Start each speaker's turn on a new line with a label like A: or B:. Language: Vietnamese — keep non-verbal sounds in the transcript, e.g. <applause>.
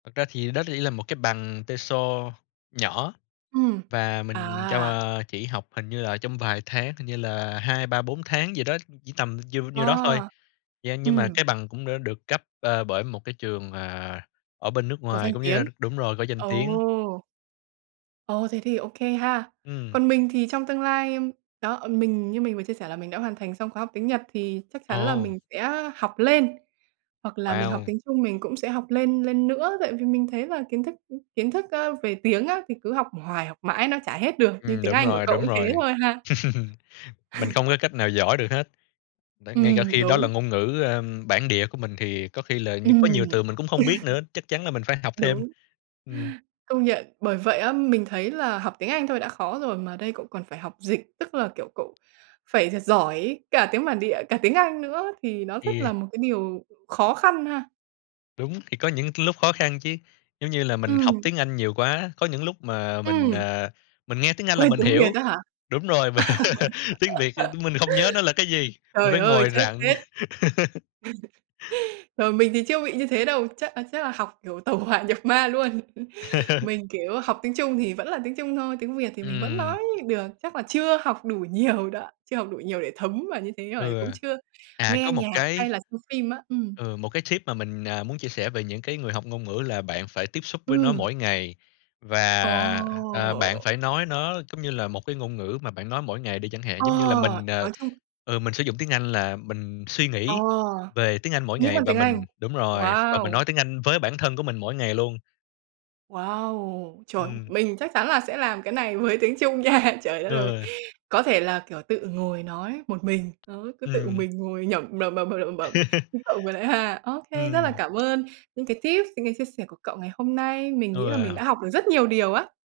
A: Thật ra thì đó rỉ là một cái bằng TESOL nhỏ
B: Ừm.
A: và mình trong,
B: À!
A: ờ chỉ học hình như là trong vài tháng, hình như là 2, 3, 4 tháng gì đó, chỉ tầm diêu nhiêu đó thôi.
B: À.
A: Yeah, nhưng mà
B: Ừm.
A: cái bằng cũng đã được cấp, ờ, bởi một cái trường, ờ, ở bên nước
B: Có
A: ngoài
B: danh
A: cũng như là
B: tiếng.
A: đ đúng rồi, có danh tiếng.
B: Ồ! Ồ! Thế thì ô kê ha!
A: Ừm.
B: Còn mình thì trong tương lai, ưm đó, mình như mình vừa chia sẻ là mình đã hoàn thành xong khóa học tiếng Nhật, thì chắc chắn là
A: Ồ!
B: mình sẽ học lên hoặc là mình học
A: Wow!
B: tiếng Trung, mình cũng sẽ học lên, lên nữa, tại vì mình thấy là kiến thức kiến thức, ơ, về tiếng á thì cứ học hoài học mãi nó chả hết được, như
A: Ừm,
B: tiếng
A: đúng
B: Anh của
A: rồi,
B: cậu
A: đúng
B: cũng thế
A: rồi.
B: thôi ha!
A: <chuckles> Mình
B: <laughs>
A: không có cách nào giỏi được hết. Đấy, ngay cả
B: Ừm,
A: khi đó là
B: đúng.
A: ngôn ngữ, ơm, bản địa của mình thì có khi là như có
B: Ừm.
A: nhiều
B: <laughs>
A: từ mình cũng không biết nữa, chắc chắn là mình phải học thêm.
B: Đúng.
A: Ừm.
B: Công nhận. Bởi vậy á, mình thấy là học tiếng Anh thôi đã khó rồi mà đây cậu còn phải học dịch, tức là, kiểu, cậu phải thật giỏi cả tiếng bản địa, cả tiếng Anh nữa, thì nó rất
A: Yeah.
B: là một cái điều khó khăn ha.
A: Đúng, thì có những c lúc khó khăn chứ, giống như là mình học
B: Ừm.
A: tiếng Anh nhiều quá, có những lúc mà mình,
B: Ừm.
A: ờ, mình nghe tiếng Anh là
B: Quên
A: mình
B: tiếng Việt
A: hiểu
B: á hả? <laughs>
A: đúng rồi, mà <laughs> tiếng Việt <unintelligible> mình hông nhớ nó là cái gì, mình
B: Trời
A: phải
B: ơi,
A: ngồi
B: chết,
A: rặn.
B: chết!
A: <laughs>
B: <laughs> Rồi, mình thì chưa bị như thế đâu, chắc, à, chắc là học, kiểu, tẩu hỏa nhập ma luôn. <chuckles>
A: <chuckles>
B: Mình, kiểu, học tiếng Trung thì vẫn là tiếng Trung thôi, tiếng Việt thì mình vẫn
A: Ừm.
B: nói được, chắc là chưa học đủ nhiều đó, chưa học đủ nhiều để thấm vào như thế, rồi
A: Ừ.
B: cũng chưa
A: À,
B: nghe
A: có một
B: nhạc hay
A: cái
B: là xem phim á. Ừm.
A: ừ, một cái tip mà mình, à, muốn chia sẻ về những cái người học ngôn ngữ là bạn phải tiếp xúc với nó
B: Ừm.
A: mỗi ngày. Và, à, bạn
B: Ờ.
A: phải nói nó cống như là một cái ngôn ngữ mà bạn nói mỗi ngày đi chẳng hạn,
B: Ờ,
A: giống như là mình, à
B: nói chung
A: ừ, mình sử dụng tiếng Anh là mình suy
B: Ờ,
A: nghĩ về tiếng Anh mỗi
B: nghĩ
A: ngày
B: bằng
A: và
B: tiếng Anh.
A: mình đúng rồi, và mình
B: Wow!
A: nói tiếng Anh với bản thân của mình mỗi ngày luôn.
B: Wow! Trời,
A: Ừm.
B: mình chắc chắn là sẽ làm cái này với tiếng Trung nha. Trời đất ơi!
A: Ừ.
B: Có thể là, kiểu, tự ngồi nói một mình. Đó, cứ tự
A: Ừm.
B: mình ngồi nhẩm, bẩm bẩm bẩm lẩm bẩm
A: <chuckles>
B: như cậu ngồi lại ha. Ô kê, rất là
A: Ừm.
B: cảm ơn những cái tips, những cái chia sẻ của cậu ngày hôm nay. Mình nghĩ là mình
A: Ừ.
B: đã học được rất nhiều điều á.